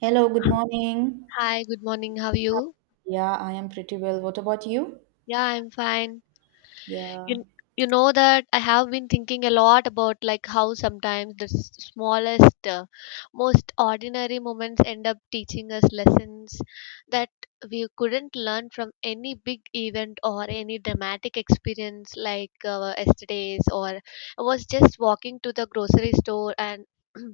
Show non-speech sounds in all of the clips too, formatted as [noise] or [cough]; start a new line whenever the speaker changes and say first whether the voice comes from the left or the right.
right: Hello, good morning.
left: Hi, good morning. How are you?
right: Yeah, I am pretty well. What about you?
left: Yeah, I'm fine.
right: Yeah.
left: You you know that I have been thinking a lot about like how sometimes the smallest, most ordinary moments end up teaching us lessons that we couldn't learn from any big event or any dramatic experience like yesterday's or I was just walking to the grocery store and [clears throat]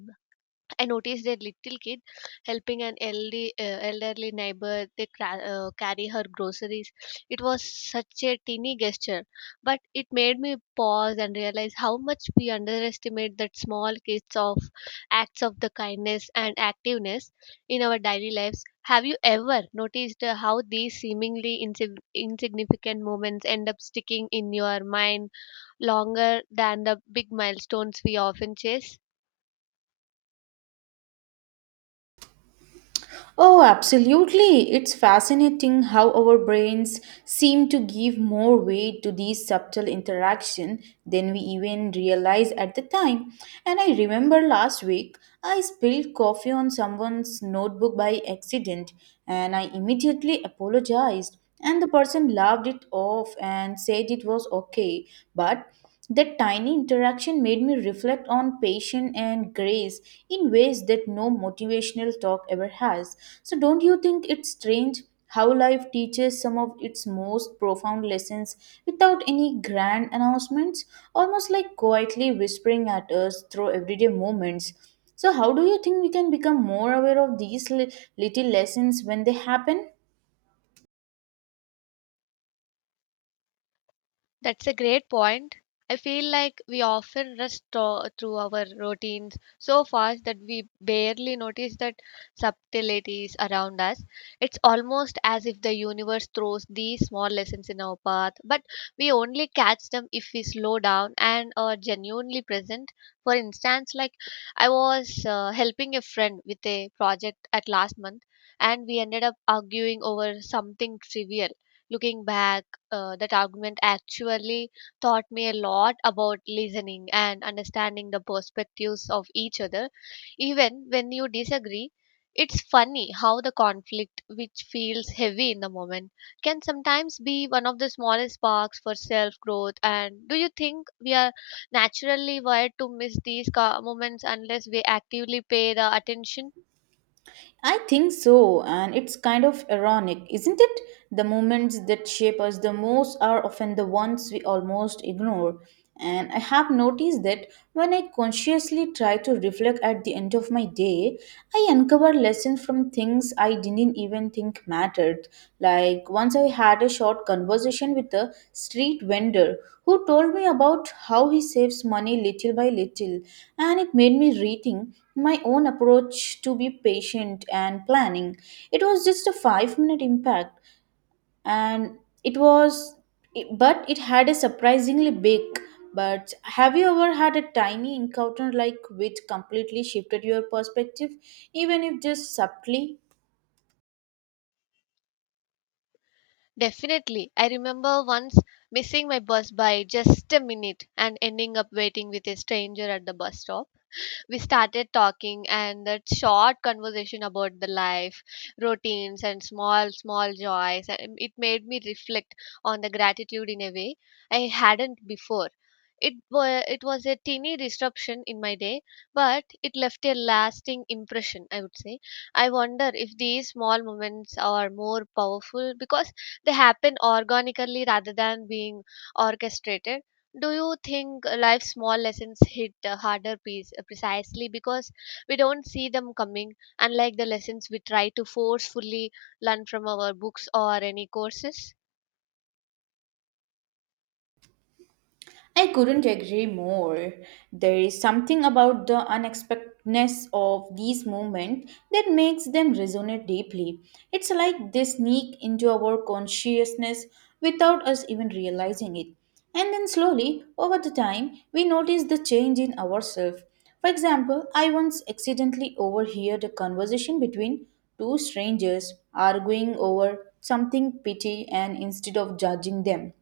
left: I noticed a little kid helping an elderly neighbor they carry her groceries. It was such a teeny gesture, but it made me pause and realize how much we underestimate that small kids of acts of the kindness and activeness in our daily lives. Have you ever noticed how these seemingly insignificant moments end up sticking in your mind longer than the big milestones we often chase?
right: Oh, absolutely. It's fascinating how our brains seem to give more weight to these subtle interaction than we even realize at the time. And I remember last week I spilled coffee on someone's notebook by accident and I immediately apologized, and the person laughed it off and said it was okay, but that tiny interaction made me reflect on patience and grace in ways that no motivational talk ever has. So, don't you think it's strange how life teaches some of its most profound lessons without any grand announcements, almost like quietly whispering at us through everyday moments? So, how do you think we can become more aware of these little lessons when they happen?
left: That's a great point. I feel like we often rush through our routines so fast that we barely notice that subtleties around us. It's almost as if the universe throws these small lessons in our path, but we only catch them if we slow down and are genuinely present. For instance, like I was helping a friend with a project at last month, and we ended up arguing over something trivial. Looking back, that argument actually taught me a lot about listening and understanding the perspectives of each other even when you disagree. It's funny how the conflict which feels heavy in the moment can sometimes be one of the smallest sparks for self growth. And do you think we are naturally wired to miss these moments unless we actively pay the attention?
right: I think so, and it's kind of ironic, isn't it? The moments that shape us the most are often the ones we almost ignore. And I have noticed that when I consciously try to reflect at the end of my day, I uncover lessons from things I didn't even think mattered. Like once I had a short conversation with a street vendor who told me about how he saves money little by little, and it made me rethink my own approach to be patient and planning. It was just a 5-minute minute impact and it was but it had a surprisingly big. But have you ever had a tiny encounter like which completely shifted your perspective, even if just subtly?
left: Definitely. I remember once missing my bus by just a minute and ending up waiting with a stranger at the bus stop. We started talking, and that short conversation about the life routines and small joys, and it made me reflect on the gratitude in a way I hadn't before. It was it was a teeny disruption in my day, but it left a lasting impression, I would say. I wonder if these small moments are more powerful because they happen organically rather than being orchestrated. Do you think life's small lessons hit harder precisely because we don't see them coming, unlike the lessons we try to forcefully learn from our books or any courses?
right: I couldn't agree more. There is something about the unexpectedness of these movements that makes them resonate deeply. It's like they sneak into our consciousness without us even realizing it. And then slowly, over the time, we notice the change in ourselves. For example, I once accidentally overheard a conversation between two strangers arguing over something petty, and instead of judging them,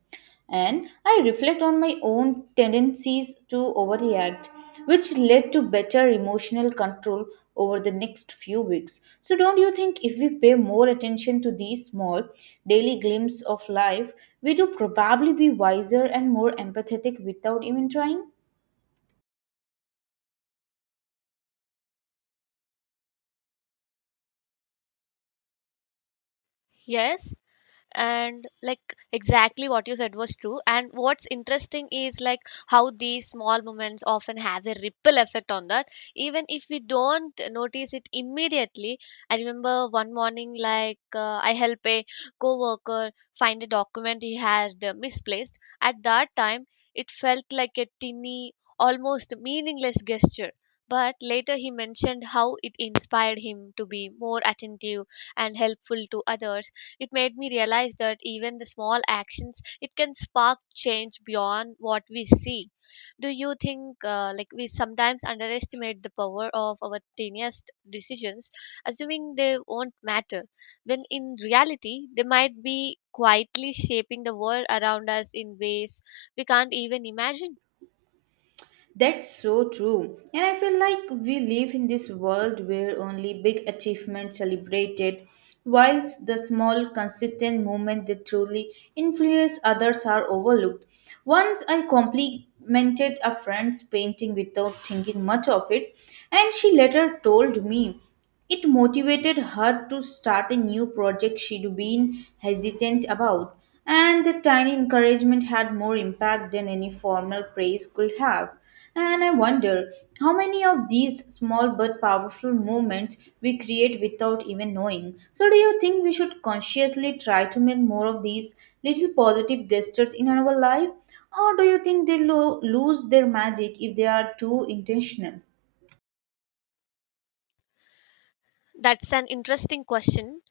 right: and I reflect on my own tendencies to overreact, which led to better emotional control over the next few weeks. So, don't you think if we pay more attention to these small daily glimpses of life, we do probably be wiser and more empathetic without even trying?
left: Yes, and like exactly what you said was true. And what's interesting is like how these small moments often have a ripple effect on that, even if we don't notice it immediately. I remember one morning, like I help a coworker find a document he had misplaced at that time. It felt like a tiny, almost meaningless gesture, but later he mentioned how it inspired him to be more attentive and helpful to others. It made me realize that even the small actions it can spark change beyond what we see. Do you think like we sometimes underestimate the power of our tiniest decisions, assuming they won't matter, when in reality they might be quietly shaping the world around us in ways we can't even imagine?
right: That's so true. And I feel like we live in this world where only big achievements celebrated, whilst the small, consistent movements that truly influence others are overlooked. Once I complimented a friend's painting without thinking much of it, and she later told me it motivated her to start a new project she'd been hesitant about, and the tiny encouragement had more impact than any formal praise could have. And I wonder how many of these small but powerful movements we create without even knowing. So, do you think we should consciously try to make more of these little positive gestures in our life, or do you think they lose their magic if they are too intentional?
left: That's an interesting question.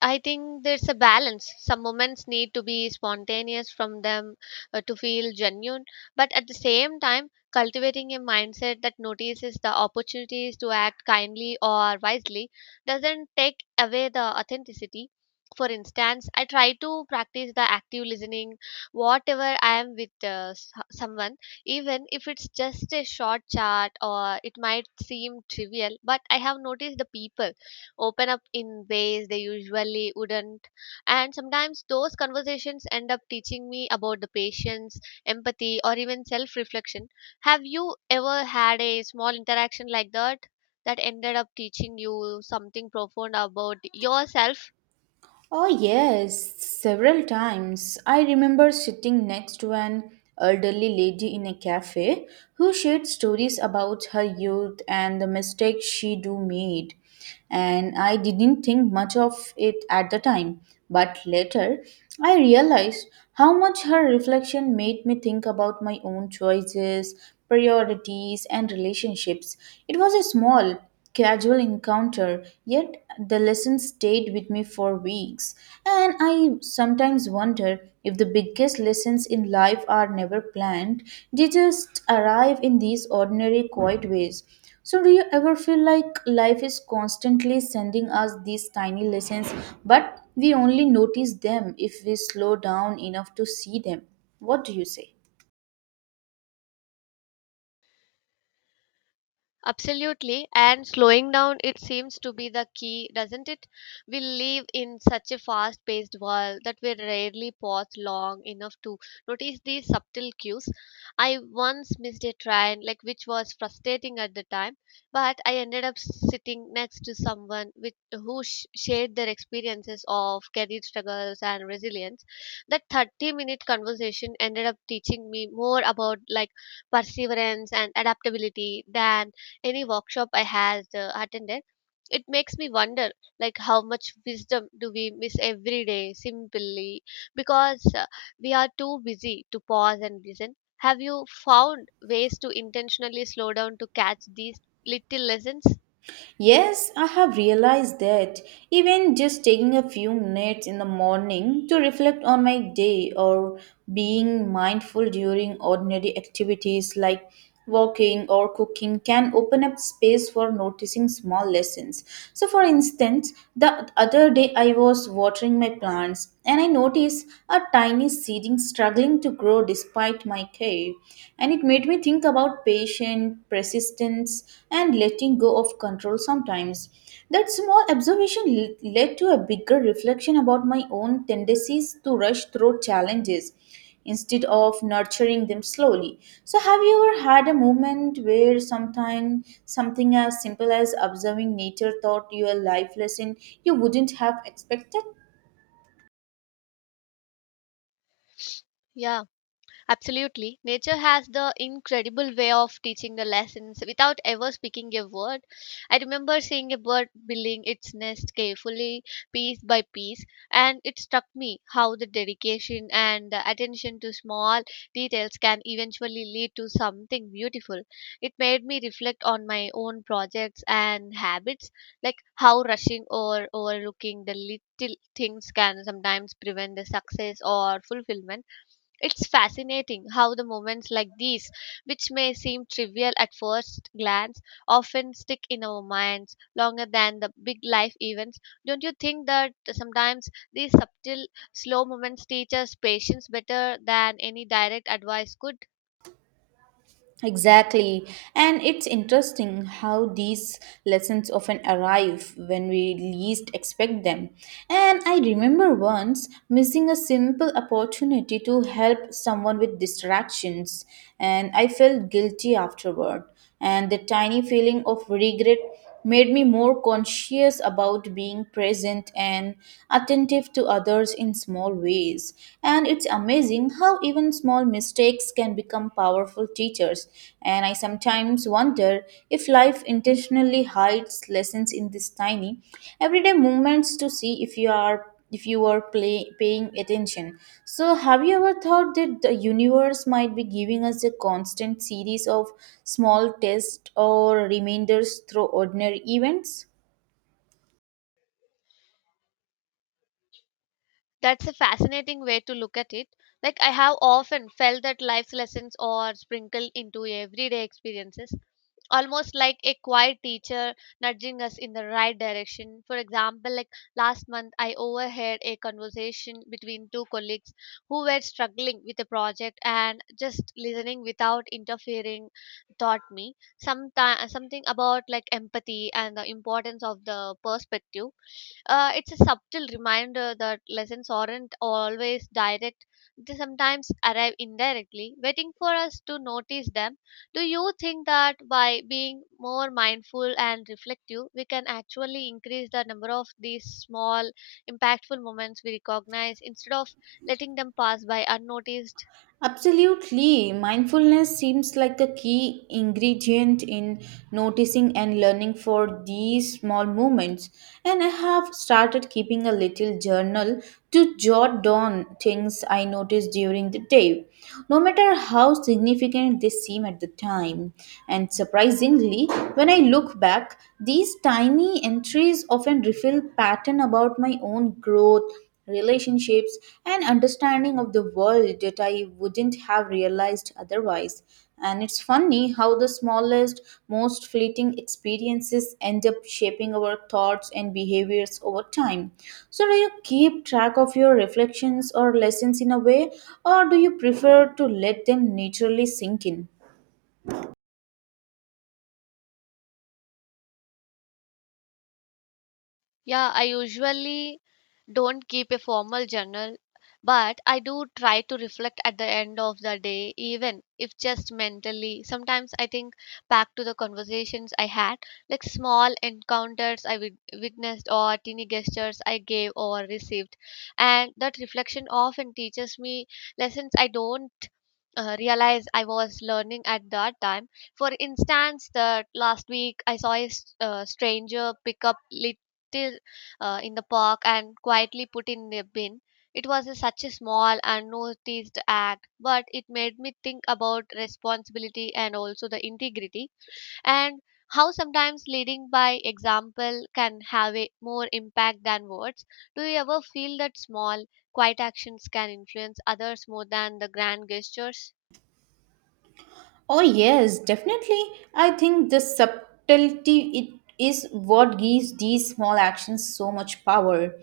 left: I think there's a balance. Some moments need to be spontaneous from them to feel genuine, but at the same time, cultivating a mindset that notices the opportunities to act kindly or wisely doesn't take away the authenticity. For instance, I try to practice the active listening, whatever I am with someone, even if it's just a short chat or it might seem trivial, but I have noticed the people open up in ways they usually wouldn't. And sometimes those conversations end up teaching me about the patience, empathy, or even self reflection. Have you ever had a small interaction like that ended up teaching you something profound about yourself?
right: Oh, yes, several times. I remember sitting next to an elderly lady in a cafe who shared stories about her youth and the mistakes she do made. And I didn't think much of it at the time, but later I realized how much her reflection made me think about my own choices, priorities, and relationships. It was a small, casual encounter, yet the lesson stayed with me for weeks. And I sometimes wonder if the biggest lessons in life are never planned, they just arrive in these ordinary, quiet ways. So, do you ever feel like life is constantly sending us these tiny lessons, but we only notice them if we slow down enough to see them? What do you say?
left: Absolutely. And slowing down, it seems to be the key, doesn't it? We live in such a fast paced world that we rarely pause long enough to notice these subtle cues. I once missed a train, like which was frustrating at the time, but I ended up sitting next to someone who shared their experiences of career struggles and resilience. That 30-minute conversation ended up teaching me more about like perseverance and adaptability than any workshop I has attended. It makes me wonder like how much wisdom do we miss every day simply because we are too busy to pause and listen. Have you found ways to intentionally slow down to catch these little lessons?
right: Yes, I have realized that even just taking a few minutes in the morning to reflect on my day or being mindful during ordinary activities like walking or cooking can open up space for noticing small lessons. So, for instance, the other day I was watering my plants and I noticed a tiny seedling struggling to grow despite my care way. And it made me think about patience, persistence, and letting go of control sometimes. That small observation led to a bigger reflection about my own tendencies to rush through challenges instead of nurturing them slowly. So, have you ever had a moment where sometime something as simple as observing nature taught you a life lesson you wouldn't have expected?
left: Yeah. Absolutely. Nature has the incredible way of teaching the lessons without ever speaking a word. I remember seeing a bird building its nest carefully, piece by piece, and it struck me how the dedication and the attention to small details can eventually lead to something beautiful. It made me reflect on my own projects and habits, like how rushing or overlooking the little things can sometimes prevent the success or fulfillment. It's fascinating how the moments like these, which may seem trivial at first glance, often stick in our minds longer than the big life events. Don't you think that sometimes these subtle, slow moments teach us patience better than any direct advice could?
right: Exactly. And it's interesting how these lessons often arrive when we least expect them. And I remember once missing a simple opportunity to help someone with distractions, and I felt guilty afterward, and the tiny feeling of regret made me more conscious about being present and attentive to others in small ways. And it's amazing how even small mistakes can become powerful teachers. And I sometimes wonder if life intentionally hides lessons in these tiny everyday moments to see if you were paying attention. So, have you ever thought that the universe might be giving us a constant series of small tests or reminders through ordinary events?
left: That's a fascinating way to look at it. Like, I have often felt that life's lessons are sprinkled into everyday experiences almost like a quiet teacher nudging us in the right direction. For example, like last month I overheard a conversation between two colleagues who were struggling with a project, and just listening without interfering taught me something about like empathy and the importance of the perspective. It's a subtle reminder that lessons aren't always direct, they sometimes arrive indirectly, waiting for us to notice them. Do you think that by being more mindful and reflective, we can actually increase the number of these small, impactful moments we recognize instead of letting them pass by unnoticed?
right: Absolutely. Mindfulness seems like a key ingredient in noticing and learning for these small moments. And I have started keeping a little journal to jot down things I notice during the day, no matter how significant they seem at the time. And surprisingly, when I look back, these tiny entries often reveal pattern about my own growth, relationships, and understanding of the world that I wouldn't have realized otherwise. And it's funny how the smallest, most fleeting experiences end up shaping our thoughts and behaviors over time. So, do you keep track of your reflections or lessons in a way, or do you prefer to let them naturally sink in?
left: Yeah, I usually don't keep a formal journal, but I do try to reflect at the end of the day, even if just mentally. Sometimes I think back to the conversations I had, like small encounters I witnessed, or teeny gestures I gave or received. And that reflection often teaches me lessons I don't realize I was learning at that time. For instance, that last week I saw a stranger pick up little in the park and quietly put in the bin. It was such a small and noticed act, but it made me think about responsibility and also the integrity and how sometimes leading by example can have a more impact than words. Do you ever feel that small, quiet actions can influence others more than the grand gestures?
right: Oh, yes, definitely. I think the subtlety it is what gives these small actions so much power.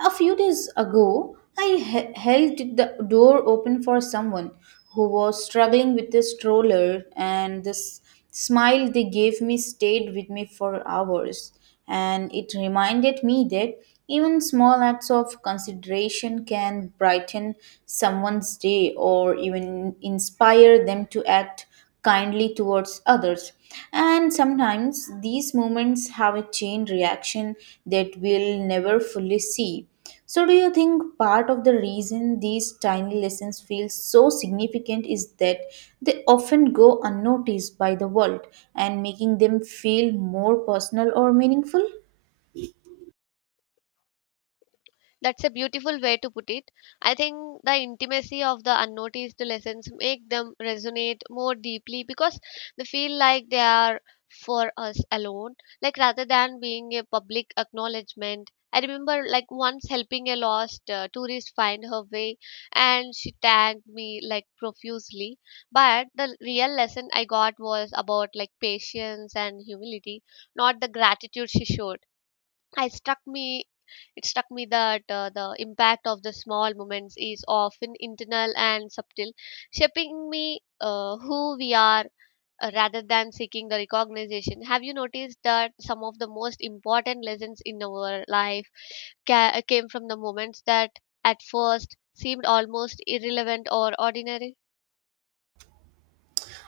right: A few days ago, I held the door open for someone who was struggling with a stroller, and the smile they gave me stayed with me for hours. And it reminded me that even small acts of consideration can brighten someone's day or even inspire them to act kindly towards others. And sometimes these moments have a chain reaction that we'll never fully see. So, do you think part of the reason these tiny lessons feel so significant is that they often go unnoticed by the world and making them feel more personal or meaningful?
left: That's a beautiful way to put it. I think the intimacy of the unnoticed lessons make them resonate more deeply because they feel like they are for us alone, like rather than being a public acknowledgement. I remember like once helping a lost tourist find her way, and she thanked me like profusely. But the real lesson I got was about like patience and humility, not the gratitude she showed. I struck me it struck me that the impact of the small moments is often internal and subtle, shaping me who we are rather than seeking the recognition. Have you noticed that some of the most important lessons in our life came from the moments that at first seemed almost irrelevant or ordinary?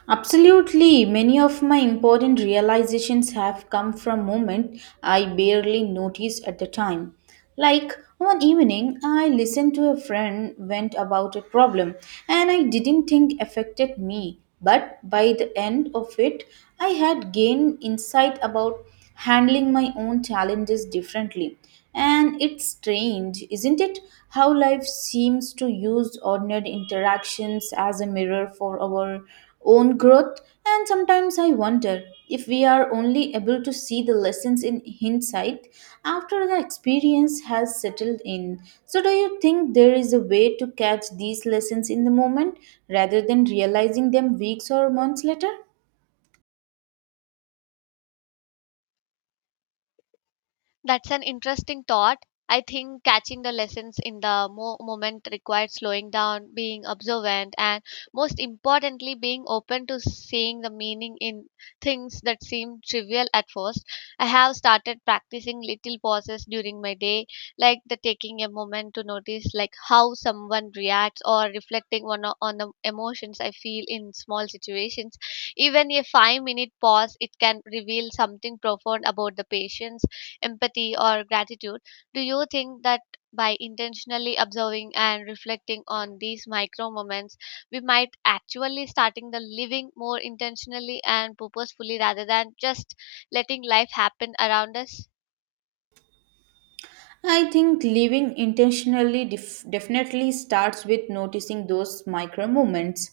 right: Absolutely, many of my important realizations have come from moments I barely noticed at the time. Like one evening, I listened to a friend vent about a problem, and I didn't think affected me. But by the end of it, I had gained insight about handling my own challenges differently. And it's strange, isn't it, how life seems to use ordinary interactions as a mirror for our own growth? And sometimes I wonder if we are only able to see the lessons in hindsight after the experience has settled in. So, do you think there is a way to catch these lessons in the moment rather than realizing them weeks or months later?
left: That's an interesting thought. I think catching the lessons in the moment requires slowing down, being observant, and most importantly, being open to seeing the meaning in things that seem trivial at first. I have started practicing little pauses during my day, like the taking a moment to notice like how someone reacts or reflecting on the emotions I feel in small situations. Even a 5-minute pause, it can reveal something profound about the patience, empathy, or gratitude. Do you think that by intentionally observing and reflecting on these micro moments, we might actually starting the living more intentionally and purposefully rather than just letting life happen around us?
right: I think living intentionally definitely starts with noticing those micro moments.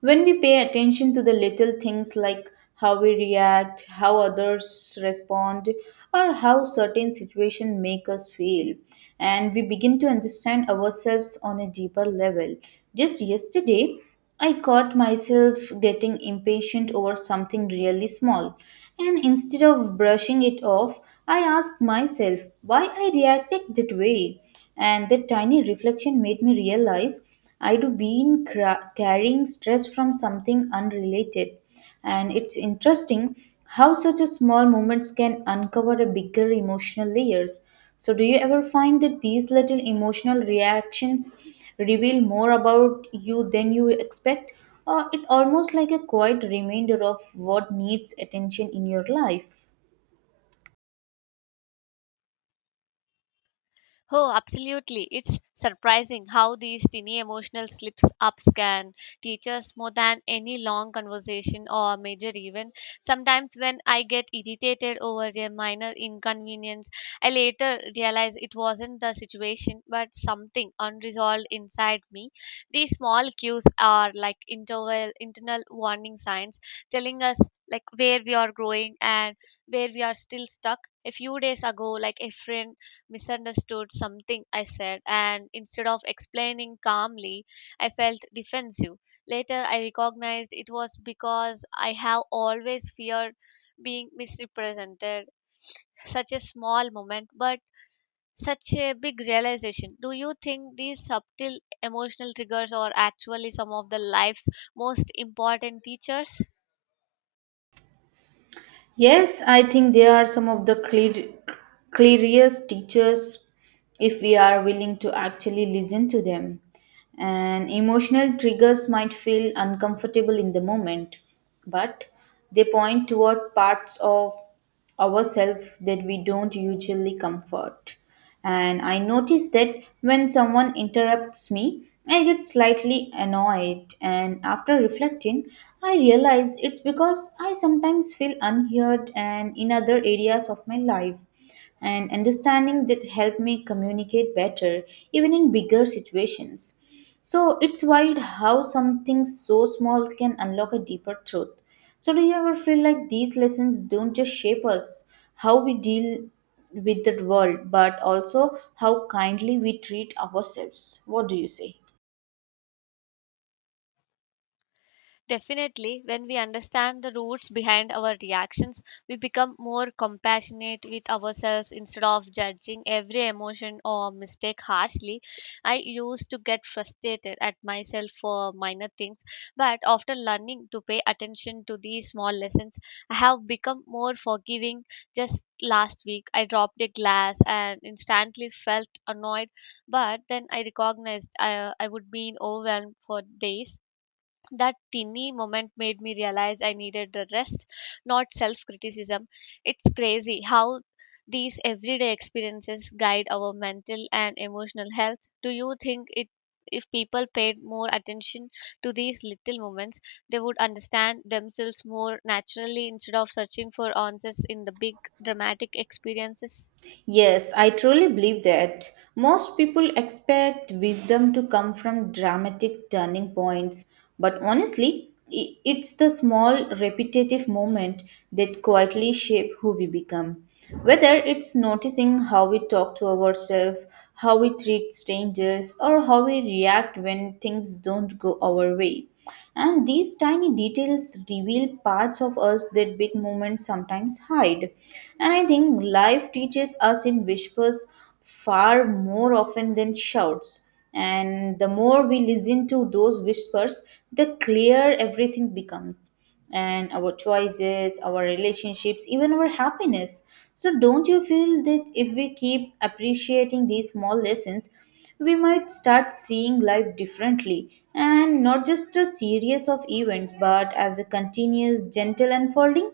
right: When we pay attention to the little things like how we react, how others respond, or how certain situations make us feel, and we begin to understand ourselves on a deeper level. Just yesterday, I caught myself getting impatient over something really small, and instead of brushing it off, I asked myself why I reacted that way. And that tiny reflection made me realize I do been carrying stress from something unrelated, and it's interesting how such a small moments can uncover a bigger emotional layers. So, do you ever find that these little emotional reactions reveal more about you than you expect, or it almost like a quiet reminder of what needs attention in your life?
left: Oh, absolutely. It's surprising how these teeny emotional slips ups can teach us more than any long conversation or major event. Sometimes, when I get irritated over a minor inconvenience, I later realize it wasn't the situation but something unresolved inside me. These small cues are like internal warning signs telling us like where we are growing and where we are still stuck. A few days ago, like a friend misunderstood something I said, and instead of explaining calmly, I felt defensive. Later, I recognized it was because I have always feared being misrepresented. Such a small moment, but such a big realization. Do you think these subtle emotional triggers are actually some of the life's most important teachers?
right: Yes, I think they are some of the clearest teachers if we are willing to actually listen to them. And emotional triggers might feel uncomfortable in the moment, but they point toward parts of ourselves that we don't usually comfort. And I notice that when someone interrupts me, I get slightly annoyed. And after reflecting, I realize it's because I sometimes feel unheard and in other areas of my life, and understanding that helped me communicate better even in bigger situations. So it's wild how something so small can unlock a deeper truth. So, do you ever feel like these lessons don't just shape us, how we deal with the world, but also how kindly we treat ourselves? What do you say?
left: Definitely, when we understand the roots behind our reactions, we become more compassionate with ourselves instead of judging every emotion or mistake harshly. I used to get frustrated at myself for minor things, but after learning to pay attention to these small lessons, I have become more forgiving. Just last week, I dropped a glass and instantly felt annoyed, but then I recognized I would be overwhelmed for days. That teeny moment made me realize I needed the rest, not self criticism. It's crazy how these everyday experiences guide our mental and emotional health. Do you think it if people paid more attention to these little moments, they would understand themselves more naturally instead of searching for answers in the big dramatic experiences?
right: Yes, I truly believe that. Most people expect wisdom to come from dramatic turning points, but honestly, it's the small repetitive moment that quietly shape who we become. Whether it's noticing how we talk to ourselves, how we treat strangers, or how we react when things don't go our way. And these tiny details reveal parts of us that big moments sometimes hide. And I think life teaches us in whispers far more often than shouts. And the more we listen to those whispers, the clearer everything becomes. And our choices, our relationships, even our happiness. So, don't you feel that if we keep appreciating these small lessons, we might start seeing life differently and not just a series of events but as a continuous gentle unfolding?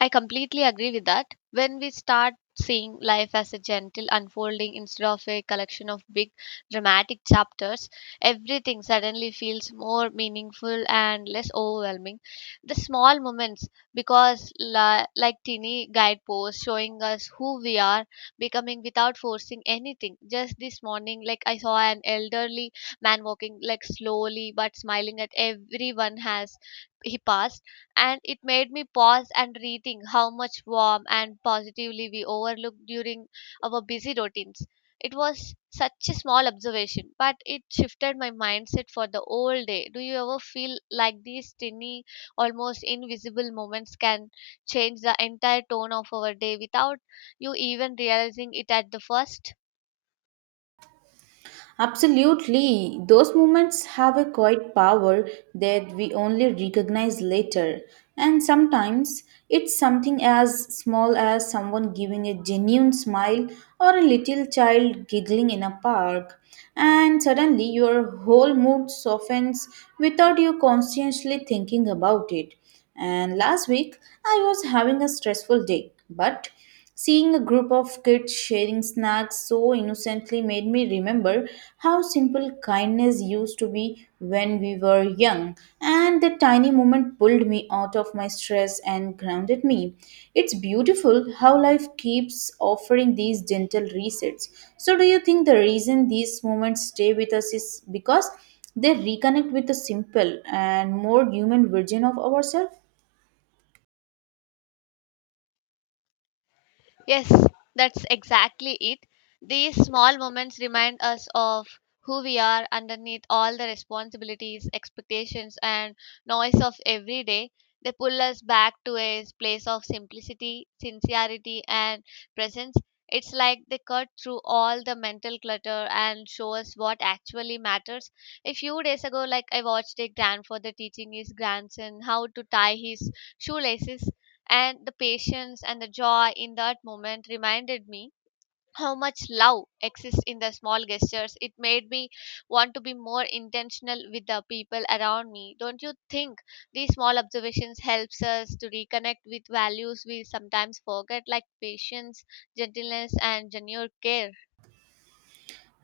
left: I completely agree with that. When we start seeing life as a gentle unfolding instead of a collection of big dramatic chapters, everything suddenly feels more meaningful and less overwhelming. The small moments, because like teeny guideposts showing us who we are, becoming without forcing anything. Just this morning, like I saw an elderly man walking like slowly but smiling at everyone has he passed, and it made me pause and rethink how much warm and positively we overlooked during our busy routines. It was such a small observation, but it shifted my mindset for the whole day. Do you ever feel like these tiny, almost invisible moments can change the entire tone of our day without you even realizing it at the first?
right: Absolutely. Those moments have a quiet power that we only recognize later. And sometimes it's something as small as someone giving a genuine smile or a little child giggling in a park. And suddenly your whole mood softens without you consciously thinking about it. And last week I was having a stressful day, but seeing a group of kids sharing snacks so innocently made me remember how simple kindness used to be when we were young, and that tiny moment pulled me out of my stress and grounded me. It's beautiful how life keeps offering these gentle resets. So, do you think the reason these moments stay with us is because they reconnect with a simple and more human version of ourselves?
left: Yes, that's exactly it. These small moments remind us of who we are underneath all the responsibilities, expectations, and noise of every day. They pull us back to a place of simplicity, sincerity, and presence. It's like they cut through all the mental clutter and show us what actually matters. A few days ago, like I watched a grandfather teaching his grandson how to tie his shoelaces, and the patience and the joy in that moment reminded me how much love exists in the small gestures. It made me want to be more intentional with the people around me. Don't you think these small observations helps us to reconnect with values we sometimes forget, like patience, gentleness, and genuine care?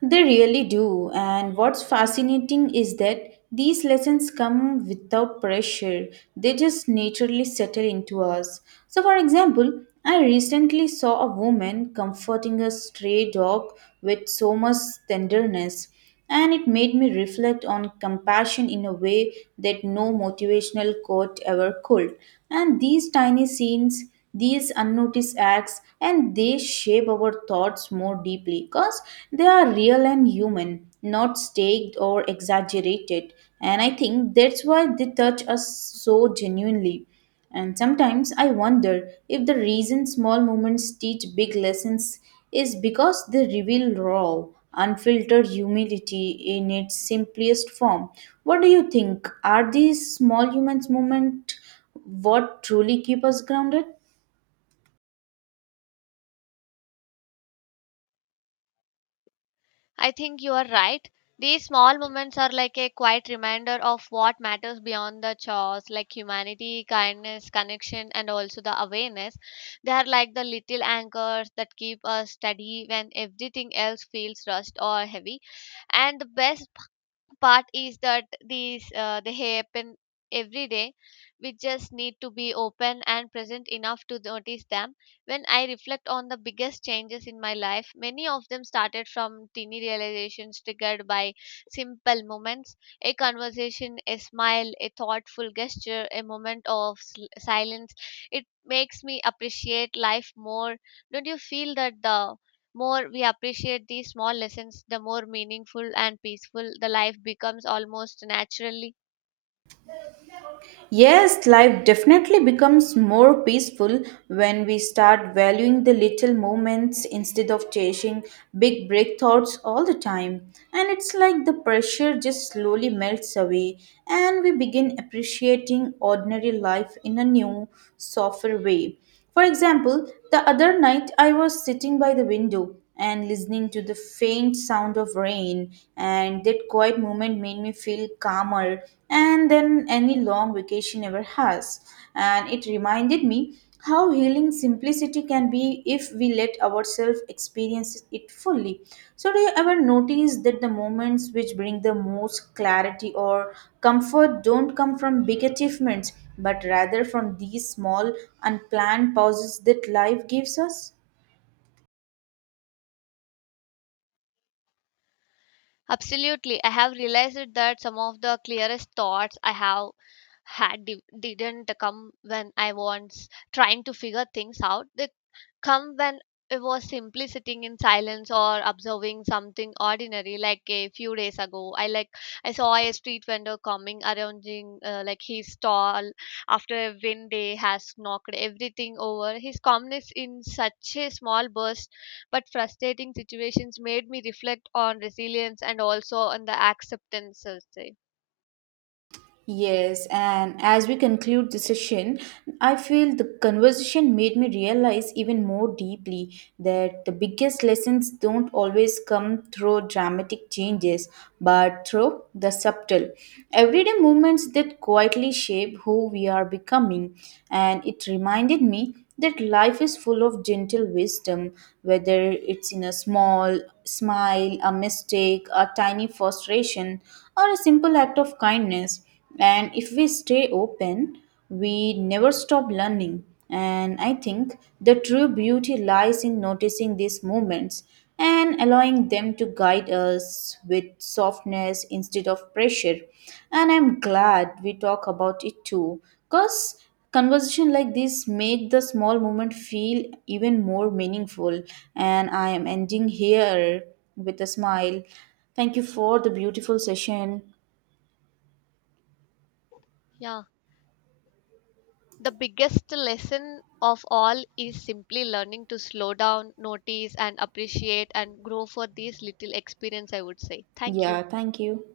right: They really do. And what's fascinating is that these lessons come without pressure, they just naturally settle into us. So, for example, I recently saw a woman comforting a stray dog with so much tenderness. And it made me reflect on compassion in a way that no motivational quote ever could. And these tiny scenes, these unnoticed acts, and they shape our thoughts more deeply because they are real and human, not staged or exaggerated. And I think that's why they touch us so genuinely. And sometimes I wonder if the reason small moments teach big lessons is because they reveal raw, unfiltered humility in its simplest form. What do you think? Are these small humans moment what truly keep us grounded?
left: I think you are right. These small moments are like a quiet reminder of what matters beyond the chores, like humanity, kindness, connection, and also the awareness. They are like the little anchors that keep us steady when everything else feels rushed or heavy. And the best part is that these they happen every day. We just need to be open and present enough to notice them. When I reflect on the biggest changes in my life, many of them started from teeny realizations triggered by simple moments: a conversation, a smile, a thoughtful gesture, a moment of silence. It makes me appreciate life more. Don't you feel that the more we appreciate these small lessons, the more meaningful and peaceful the life becomes almost naturally?
right: Yes, life definitely becomes more peaceful when we start valuing the little moments instead of chasing big break thoughts all the time. And it's like the pressure just slowly melts away and we begin appreciating ordinary life in a new, softer way. For example, the other night I was sitting by the window and listening to the faint sound of rain, and that quiet moment made me feel calmer and than any long vacation ever has. And it reminded me how healing simplicity can be if we let ourselves experience it fully. So, do you ever notice that the moments which bring the most clarity or comfort don't come from big achievements, but rather from these small, unplanned pauses that life gives us?
left: Absolutely, I have realized that some of the clearest thoughts I have had didn't come when I was trying to figure things out. They come when it was simply sitting in silence or observing something ordinary. Like a few days ago, I saw a street vendor coming arranging like his stall after a wind day has knocked everything over. His calmness in such a small burst but frustrating situations made me reflect on resilience and also on the acceptance, I'll say.
right: Yes, and as we conclude the session, I feel the conversation made me realize even more deeply that the biggest lessons don't always come through dramatic changes, but through the subtle, everyday movements that quietly shape who we are becoming. And it reminded me that life is full of gentle wisdom, whether it's in a small smile, a mistake, a tiny frustration, or a simple act of kindness. And if we stay open, we never stop learning. And I think the true beauty lies in noticing these moments and allowing them to guide us with softness instead of pressure. And I'm glad we talk about it too, because conversation like this make the small moment feel even more meaningful. And I am ending here with a smile. Thank you for the beautiful session.
left: Yeah. The biggest lesson of all is simply learning to slow down, notice, and appreciate and grow for these little experience, I would say. Thank
right: Yeah,
left: you.
right: thank you.